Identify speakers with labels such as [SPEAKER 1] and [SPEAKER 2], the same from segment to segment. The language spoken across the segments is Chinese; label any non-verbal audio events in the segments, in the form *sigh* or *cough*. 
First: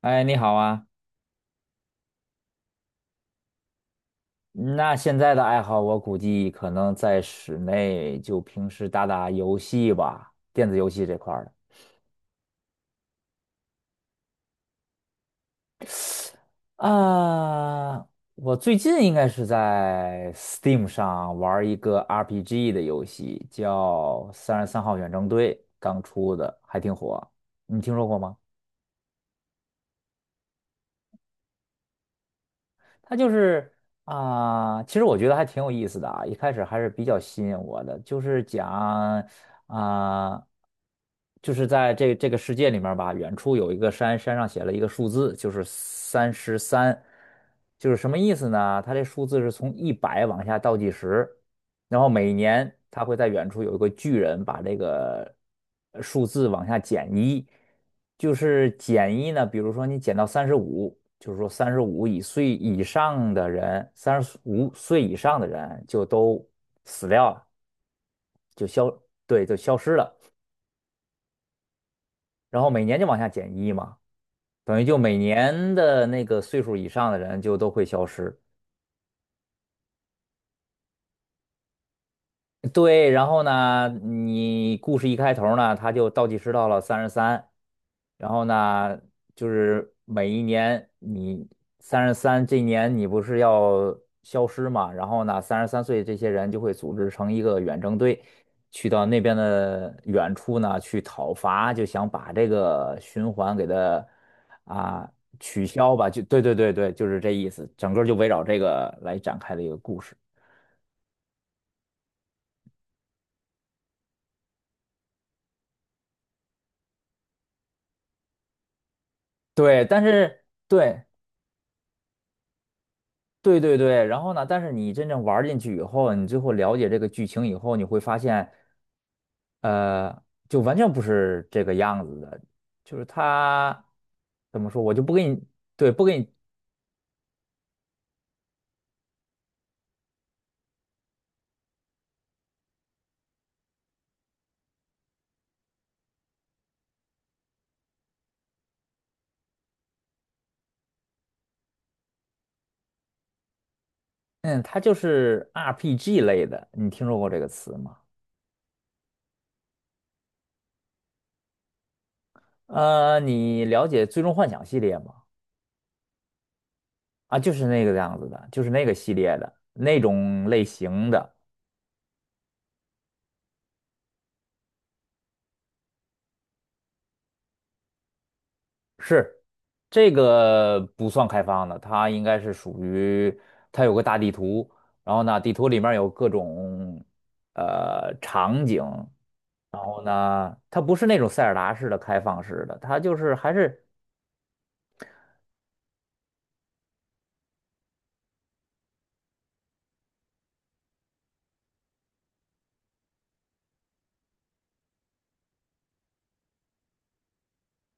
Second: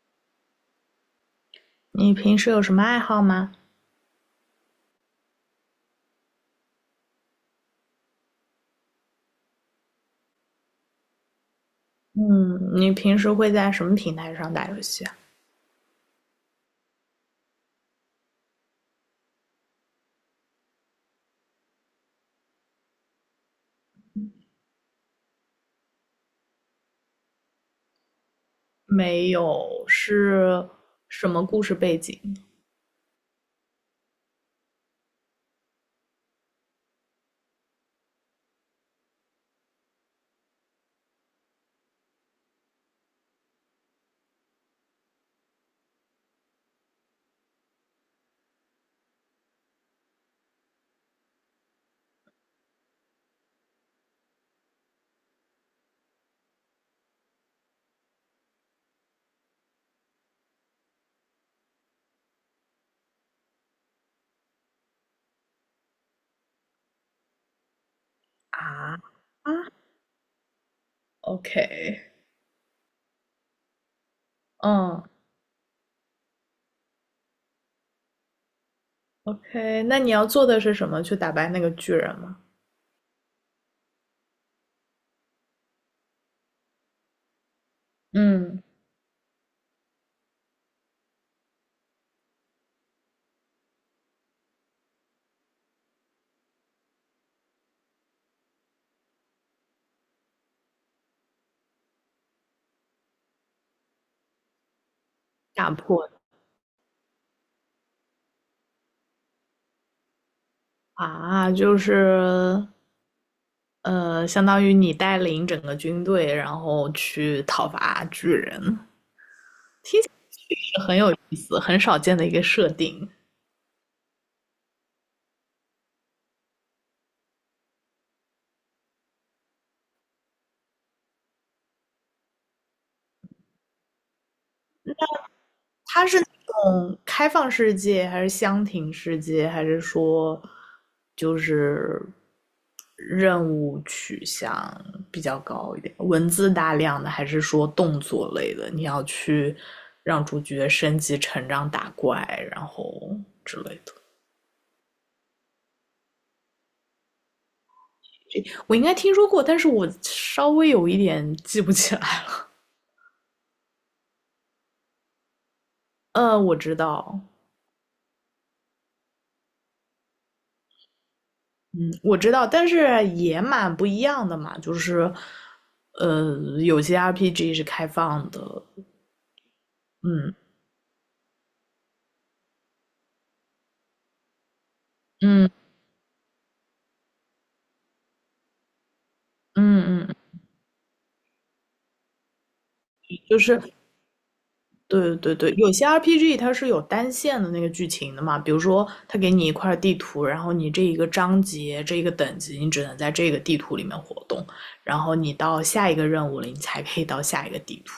[SPEAKER 1] 哎，你好啊！
[SPEAKER 2] 你平时有什么爱好吗？
[SPEAKER 1] 那现在的爱好，我估计可能在室内就平时打打游戏吧，电子游戏这块儿的。
[SPEAKER 2] 嗯，你平时会在什么平台上打游戏啊？
[SPEAKER 1] 啊，我最近应该是在 Steam 上玩儿一个 RPG 的游戏，叫《三十三号远征队》，刚出的，还挺火。你听说过吗？
[SPEAKER 2] 没有，是什么故事背景
[SPEAKER 1] 它就是啊、其实我觉得还挺有意思的啊，一开始还是比较吸引我的，就是讲啊、就是在这个世界里面吧，远处有一个山，山上写了一个数字，就是三十三，就是什么意思呢？它这数字是从一百往下倒计时，然后每年它会在远处有一个巨人把这个数字往下减一，就是减一呢，比如说你减到三十五。就是说三十五以岁以上的人，三十五岁以上的人就都死掉了，
[SPEAKER 2] 啊？
[SPEAKER 1] 对，
[SPEAKER 2] 啊
[SPEAKER 1] 就消失了。
[SPEAKER 2] ，OK。
[SPEAKER 1] 然后每年就往下减一嘛，等于就
[SPEAKER 2] 嗯
[SPEAKER 1] 每年的那个岁数以上的人就都会消失。
[SPEAKER 2] ，OK，那你要做的是什么？去打败那个巨人吗？
[SPEAKER 1] 对，然后呢，你故事一开头呢，他就倒计时到了三十三，然后
[SPEAKER 2] 嗯，
[SPEAKER 1] 呢，就是每一年你三十三这一年你不是要消失嘛，然后呢，三十三岁这些人就会组织成一个远征队，去到那边的远处呢去讨伐，就想把这个循环给它啊取
[SPEAKER 2] 打
[SPEAKER 1] 消
[SPEAKER 2] 破
[SPEAKER 1] 吧，
[SPEAKER 2] 的
[SPEAKER 1] 就对对对对，就是这意思，整个就围绕这个来展开的一个故事。
[SPEAKER 2] 啊，就是相当于你带领整个军队，然后去讨伐巨人，
[SPEAKER 1] 对，但是
[SPEAKER 2] 是很
[SPEAKER 1] 对
[SPEAKER 2] 有意思、很少见的一个设定。
[SPEAKER 1] 对对对，然后呢，但是你真正玩儿进去以后，你最后了解这个剧情以后，你会发现，呃，就完全不是这个样子的，就是它怎么说，我就不给你，对，不给你，
[SPEAKER 2] 嗯，开放世界还是箱庭世界，还是说就是任务取向比较高一点，文字大量的，还是说动作类的？你要去让主角升级、成长、打怪，然后之类的。
[SPEAKER 1] 嗯，它就是 RPG 类的，你听说过这个词吗？
[SPEAKER 2] 我应该听说过，但是我稍微有一点记不起来。
[SPEAKER 1] 你了解《最终幻想》系列吗？
[SPEAKER 2] 我知道。
[SPEAKER 1] 啊，就是那个样子的，就是那个系列的那种类型的。
[SPEAKER 2] 嗯，我知道，但是也蛮不一样的嘛，就是。有些 RPG 是开放的，
[SPEAKER 1] 是，这
[SPEAKER 2] 嗯
[SPEAKER 1] 个不算开放的，它应该是属于它有个大地图，然后呢，
[SPEAKER 2] 嗯
[SPEAKER 1] 地图里面有各种场景，然后
[SPEAKER 2] 嗯嗯，
[SPEAKER 1] 呢，它不是那种塞尔达式的开放式的，它就是
[SPEAKER 2] 就
[SPEAKER 1] 还
[SPEAKER 2] 是
[SPEAKER 1] 是
[SPEAKER 2] 对对对，有些 RPG 它是有单线的那个剧情的嘛，比如说它给你一块地图，然后你这一个章节、这一个等级，你只能在这个地图里面活动，然后你到下一个任务了，你才可以到下一个地图。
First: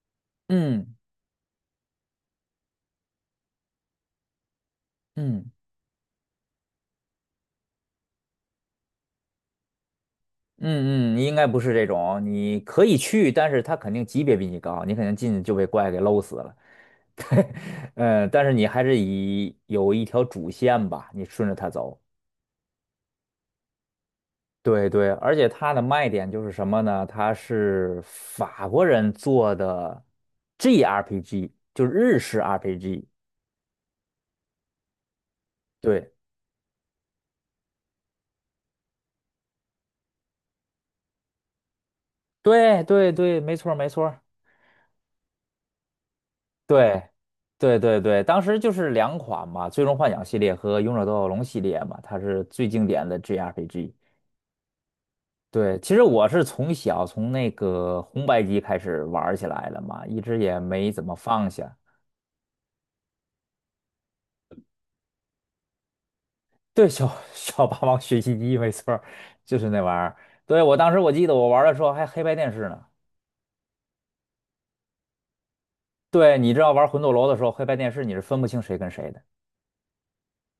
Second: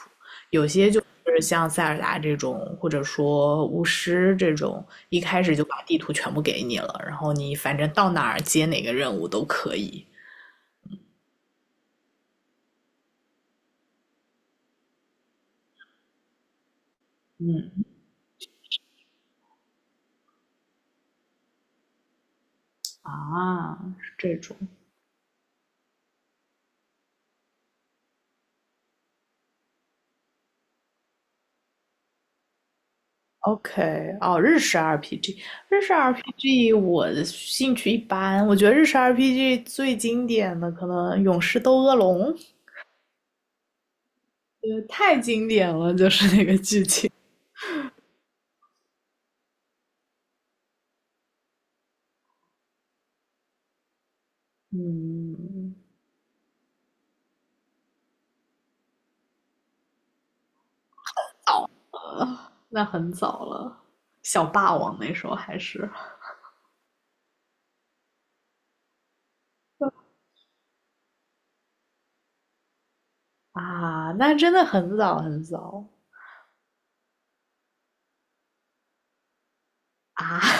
[SPEAKER 1] 嗯
[SPEAKER 2] 就是像塞尔达这种，或者说巫师这种，一开
[SPEAKER 1] 嗯
[SPEAKER 2] 始就把地图全部给你了，然后你反正到哪儿接哪个任务都可以。
[SPEAKER 1] 嗯嗯，应该不是这种，你可以去，但是它肯定级别比你高，你肯定进去就被怪给搂死了。*laughs* 对，
[SPEAKER 2] 嗯
[SPEAKER 1] 嗯，但是你还是以有一条主线吧，你顺着它走。
[SPEAKER 2] 啊，是这种。
[SPEAKER 1] 对对，而且它的卖点就是什么呢？它是法国人做的 GRPG，就是日式 RPG。
[SPEAKER 2] OK，哦，日式 RPG，日式
[SPEAKER 1] 对
[SPEAKER 2] RPG 我的兴趣一般，我觉得日式 RPG 最经典的可能《勇士斗恶龙》，
[SPEAKER 1] 对对对，没错儿没错儿。
[SPEAKER 2] 太经典了，就是那个剧
[SPEAKER 1] 对
[SPEAKER 2] 情。
[SPEAKER 1] 对对对，当时就是两款嘛，《最终幻想》系列和《勇者斗恶龙》系列嘛，它是最经典的 GRPG。
[SPEAKER 2] 嗯，
[SPEAKER 1] 对，其实我是从小从那个红白机开始玩儿起来了嘛，一直也没怎么放下。
[SPEAKER 2] 那很早了，小霸王那时候还是
[SPEAKER 1] 对，小 *laughs* 小霸王学习机没错儿就是那玩意
[SPEAKER 2] *laughs*
[SPEAKER 1] 儿。对，我当时我记得我玩儿的时候还黑白电视呢。
[SPEAKER 2] 啊，那真的很早很早
[SPEAKER 1] 对，你知道玩魂斗罗的时候，黑白电视你是分不清谁跟谁的。
[SPEAKER 2] 啊，*laughs*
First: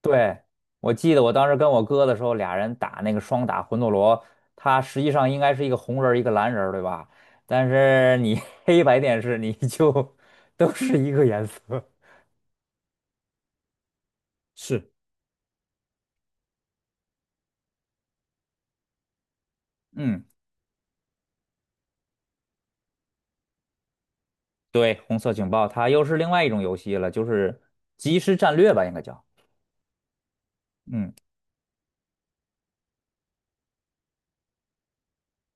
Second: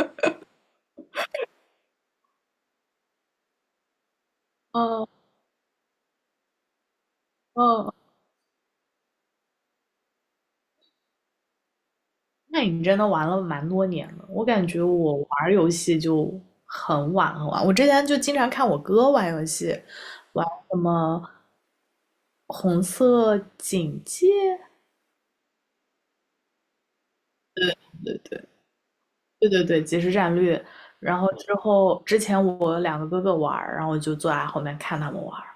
[SPEAKER 1] 对，我记得我当时跟我哥的时候，俩人打那个双打魂斗罗，它实际
[SPEAKER 2] 嗯
[SPEAKER 1] 上应该是一个红人儿一个蓝人儿对吧？但
[SPEAKER 2] 嗯，
[SPEAKER 1] 是你 *laughs* 黑白电视你就 *laughs* 都是一个颜色。
[SPEAKER 2] 那你真的玩了蛮多年
[SPEAKER 1] *laughs*
[SPEAKER 2] 了，我感觉
[SPEAKER 1] 是，
[SPEAKER 2] 我玩游戏就很晚很晚。我之前就经常看我哥玩游戏，
[SPEAKER 1] 嗯，
[SPEAKER 2] 玩什么《红色警戒》，
[SPEAKER 1] 对，红色警报，它又是另外一种游戏了，就是即时战略吧，应该叫。
[SPEAKER 2] 对对对，即时战略。
[SPEAKER 1] 嗯
[SPEAKER 2] 然后之后，之前我两个哥哥玩儿，然后我就坐在后面看他们玩儿。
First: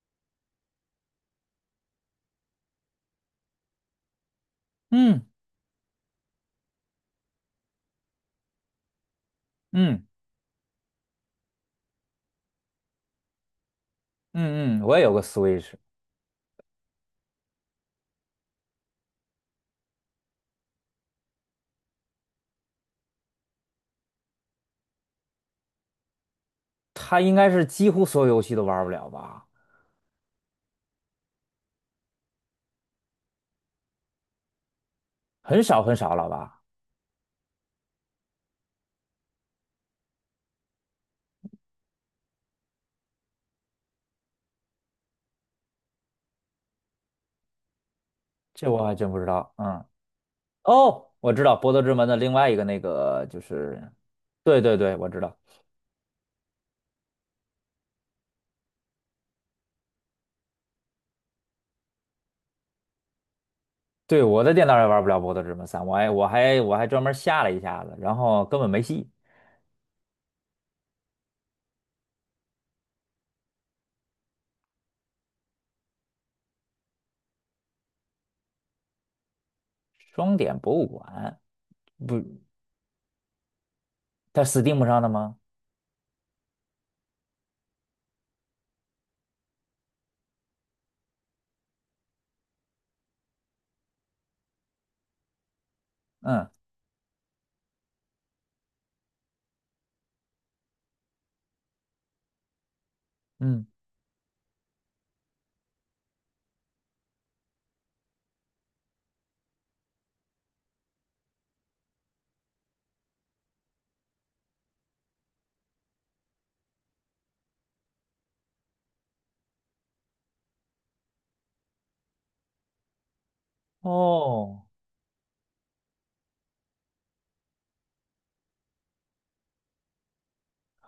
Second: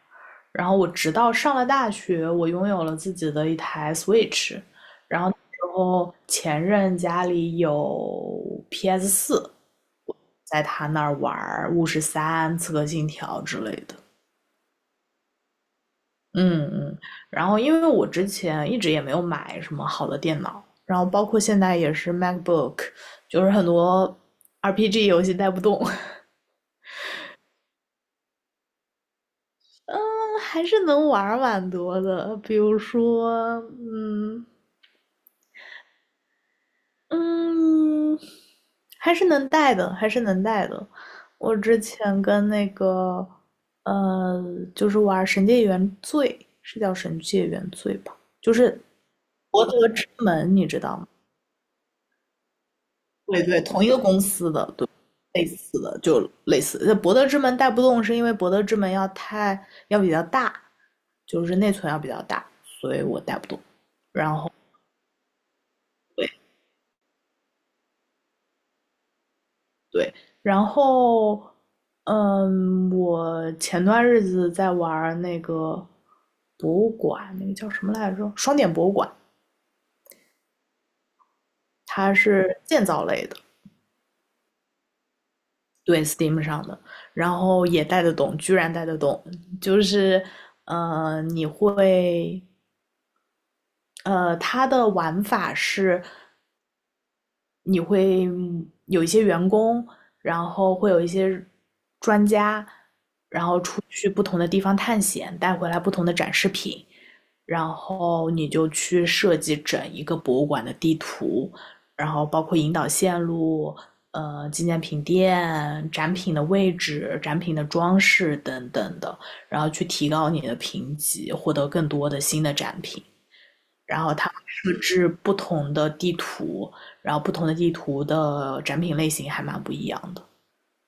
[SPEAKER 2] 然后我直到上了大学，我拥有了自己的一台 Switch，然
[SPEAKER 1] 嗯
[SPEAKER 2] 后那时候前任家里有 PS4，
[SPEAKER 1] 嗯。
[SPEAKER 2] 在他那儿玩儿《巫师三》《刺客信条》之类的。
[SPEAKER 1] 嗯嗯，我也有个 Switch，
[SPEAKER 2] 嗯嗯，然后因为我之前一直也没有买什么好的电脑，然后包括现在也是 MacBook，就是很多 RPG 游戏带不动。
[SPEAKER 1] 它应该是几乎所有游戏都玩不了吧？
[SPEAKER 2] *laughs* 嗯，还是能玩蛮多的，比如说，嗯
[SPEAKER 1] 很少很少了吧？
[SPEAKER 2] 嗯，还是能带的，还是能带的。我之前跟那个呃，就是玩《神界原罪》，是叫《神界原罪》吧，就
[SPEAKER 1] 这
[SPEAKER 2] 是
[SPEAKER 1] 我还真不知道。
[SPEAKER 2] 博
[SPEAKER 1] 嗯，
[SPEAKER 2] 德之门，你知道吗？
[SPEAKER 1] 哦，我知道《博德之门》的另外一个那个就
[SPEAKER 2] 对对，同一
[SPEAKER 1] 是，
[SPEAKER 2] 个公司
[SPEAKER 1] 对
[SPEAKER 2] 的，
[SPEAKER 1] 对
[SPEAKER 2] 对，
[SPEAKER 1] 对，我知道。
[SPEAKER 2] 类似的就类似。那博德之门带不动，是因为博德之门要太要比较大，就是内存要比较大，所以我带不动。
[SPEAKER 1] 对，
[SPEAKER 2] 然
[SPEAKER 1] 我
[SPEAKER 2] 后
[SPEAKER 1] 的电脑也玩不了《博德之门三》，我还我
[SPEAKER 2] 对
[SPEAKER 1] 还我还专门下了一下子，然后根本没戏。
[SPEAKER 2] 对，然后嗯，我前段日子在玩那个博物馆，那个叫什么来着？双点博物馆，
[SPEAKER 1] 双点博物馆
[SPEAKER 2] 它
[SPEAKER 1] 不，
[SPEAKER 2] 是建造类的。
[SPEAKER 1] 它 Steam 上的吗？
[SPEAKER 2] 对，Steam 上的，然后也带得动，居然带得动，就是你会。它的玩法是
[SPEAKER 1] 嗯
[SPEAKER 2] 你会有一些员工，然后会有一些专家，然后
[SPEAKER 1] 嗯，
[SPEAKER 2] 出去不同的地方探险，带回来不同的展示品，然后你就去设计整一个博物馆的地图，然后包括引导线路、纪念品店、展品的位置、展品的装饰等等的，然后去提高你的评级，获得更多的新的展品。然后它会
[SPEAKER 1] 哦。
[SPEAKER 2] 设置不同的地图，然后不同的地图的展品类型还蛮不一样的。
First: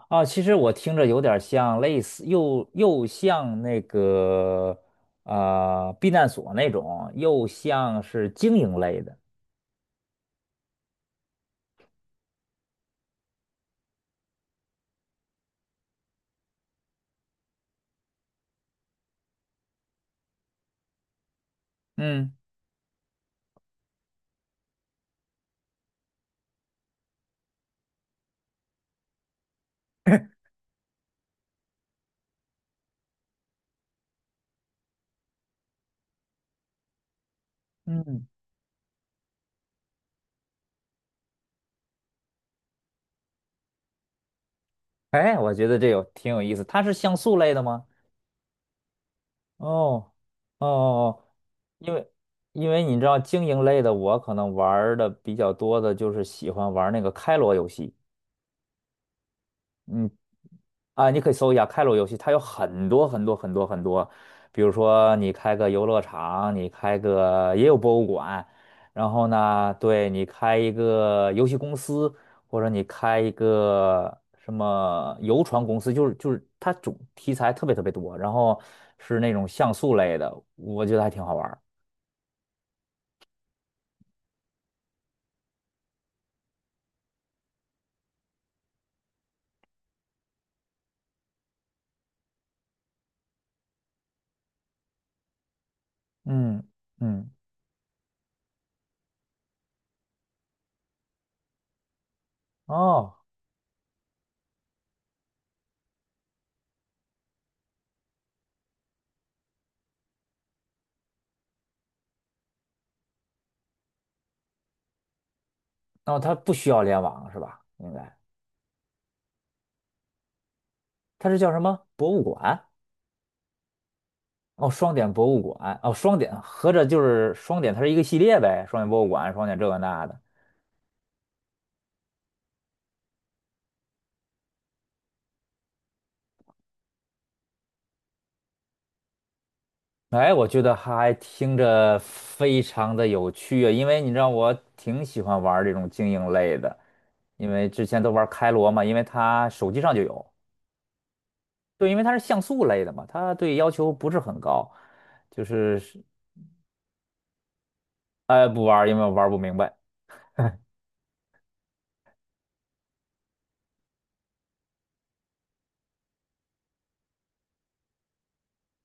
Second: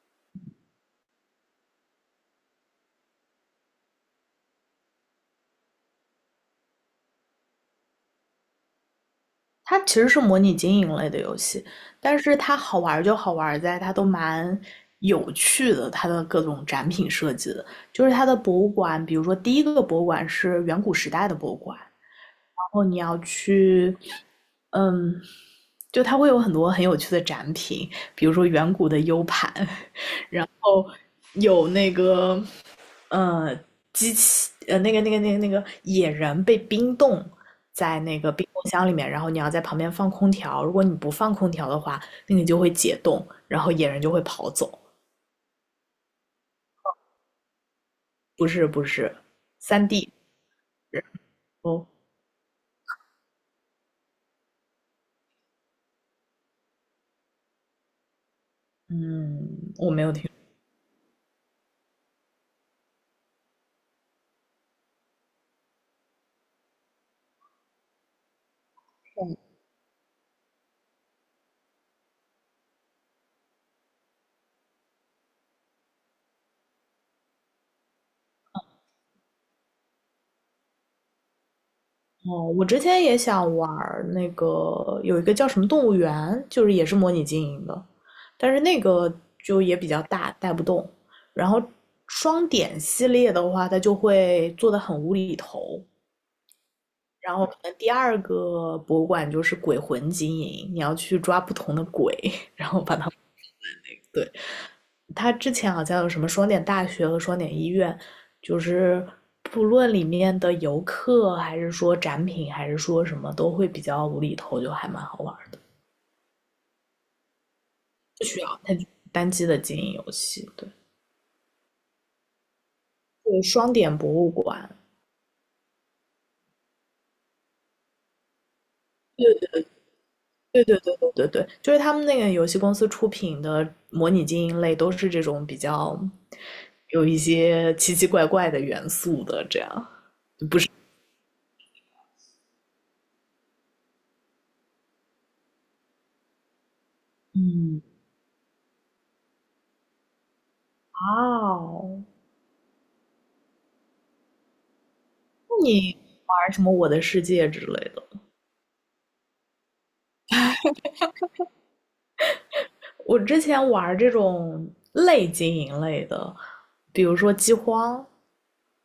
[SPEAKER 1] 啊，其实我听着有点像类似，又像那个避难所那种，又像是经营类的。
[SPEAKER 2] 它其实是模拟经营类的游戏，但是它好玩就好玩在它都蛮有趣的，它的各种展品设计的，就是它的博物馆，比如说第一个博物馆是远古时代的博物馆，然
[SPEAKER 1] 嗯
[SPEAKER 2] 后你要去，嗯，就它会有很多很有趣的展品，比如说远古的 U 盘，哦，有那个呃机器那个野人被冰冻在那
[SPEAKER 1] 嗯，
[SPEAKER 2] 个冰冻箱里面，然后你要在旁边放空调，如果你不放空调的话，那你就会解冻，然后野人就会跑走。
[SPEAKER 1] 哎，我觉得这有挺有意思。它是像素类的吗？
[SPEAKER 2] 不是不是，3D。
[SPEAKER 1] 哦哦
[SPEAKER 2] 然
[SPEAKER 1] 哦，
[SPEAKER 2] 后
[SPEAKER 1] 因为因为你知道经营类的，我可能玩儿的比较多的就是喜欢玩儿那个开罗游戏。
[SPEAKER 2] 嗯，我没
[SPEAKER 1] 嗯。
[SPEAKER 2] 有听
[SPEAKER 1] 啊，你可以搜一下开罗游戏，它有很多很多很多很多，比如说你开个游乐场，你开个也有博物馆，然后呢，对你开一个游戏公司，或者你开一个什么游船公司，就是它主题材特别特别多，然后是那种像素类的，我觉得还挺好玩儿
[SPEAKER 2] 哦，我之前也想玩儿那个有一个叫什么动物园，就是也是模拟经营的，但是那个就也比较大，带不动。然后双点系列的话，它就会做的很无厘头。
[SPEAKER 1] 嗯嗯，
[SPEAKER 2] 然后可能第二个博物馆就是鬼魂经营，你要去抓不同的鬼。
[SPEAKER 1] 哦，
[SPEAKER 2] *laughs* 对，它之前好像有什么双点大学和双点医院，就是不论里面的游客还是说展品还是说什么，都会比较无厘头，就还蛮好玩儿。
[SPEAKER 1] 那它不需要联网是吧？应该
[SPEAKER 2] 不需要。它单机的经营游戏，对。
[SPEAKER 1] 它是叫什么博物馆？
[SPEAKER 2] 对，双点博物
[SPEAKER 1] 哦，
[SPEAKER 2] 馆。
[SPEAKER 1] 双点博物馆，哦，双点，合着就是双点，它是一个系列呗，双点博物馆，双点这个那的。
[SPEAKER 2] 对对对对对对，就是他们那个游戏公司出品的模拟经营类都是这种比较有一些奇奇怪怪的元素的，这样。
[SPEAKER 1] 哎，我觉得还听着非常的有趣啊，因为你知道我挺喜欢玩这种经营类的，因为
[SPEAKER 2] 嗯，
[SPEAKER 1] 之前都玩开罗嘛，因为它手机上就有，对，因为
[SPEAKER 2] 哦，
[SPEAKER 1] 它是像素类的嘛，它对要求不是很高，就
[SPEAKER 2] 那
[SPEAKER 1] 是
[SPEAKER 2] 你
[SPEAKER 1] 是，
[SPEAKER 2] 玩什么《我的世界》之类的？
[SPEAKER 1] 哎，不玩儿因为我玩不明白。*laughs* 嗯
[SPEAKER 2] 我之前玩这种类经营类的，比如说《饥荒》，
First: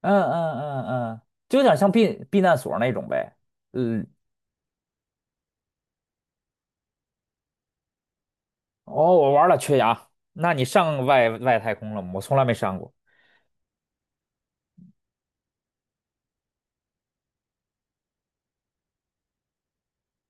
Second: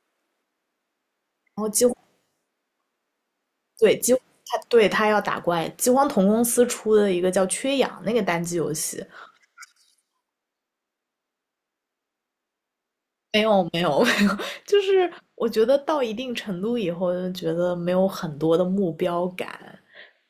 [SPEAKER 1] 嗯嗯嗯，就有
[SPEAKER 2] 然后
[SPEAKER 1] 点
[SPEAKER 2] 《饥
[SPEAKER 1] 像避难所那种呗。
[SPEAKER 2] 对，
[SPEAKER 1] 嗯。
[SPEAKER 2] 饥他对他要打怪，饥荒同公司出的一个叫《缺氧》那个单机游
[SPEAKER 1] 哦，
[SPEAKER 2] 戏，
[SPEAKER 1] 我玩了缺牙，那你上外太空了吗？我从来没上过。
[SPEAKER 2] 没有没有 *laughs* 没有，就是我觉得到一定程度以后，就觉得没有很多的目标感，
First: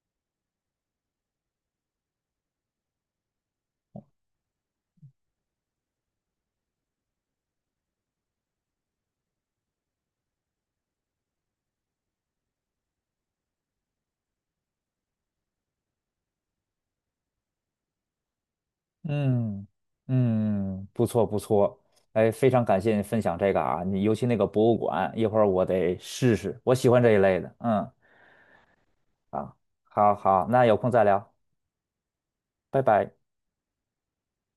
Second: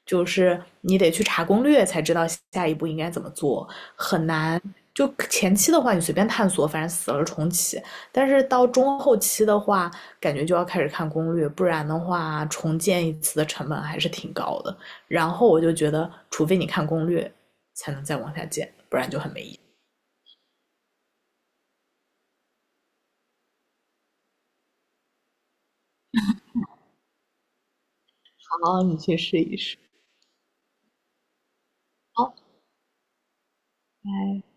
[SPEAKER 2] 就是你得去查攻略才知道下一步应该怎么做，很难。就前期的话，你随便探索，反正死了重启。但是到中后期的话，感觉就要开始看攻略，不然的话，重建一次的成本还是挺高的。然后我就觉得，除非你看攻略，才能再往下建，不然就很没意
[SPEAKER 1] 嗯
[SPEAKER 2] 思。
[SPEAKER 1] 嗯，不错不错，哎，非常感谢你分享这个啊，你尤其那个博物馆，一会儿我得试试，我喜欢这一类的。嗯，
[SPEAKER 2] 好，你去试
[SPEAKER 1] 啊，
[SPEAKER 2] 一试。
[SPEAKER 1] 好好，那有空再聊，
[SPEAKER 2] 好，
[SPEAKER 1] 拜拜。
[SPEAKER 2] 拜。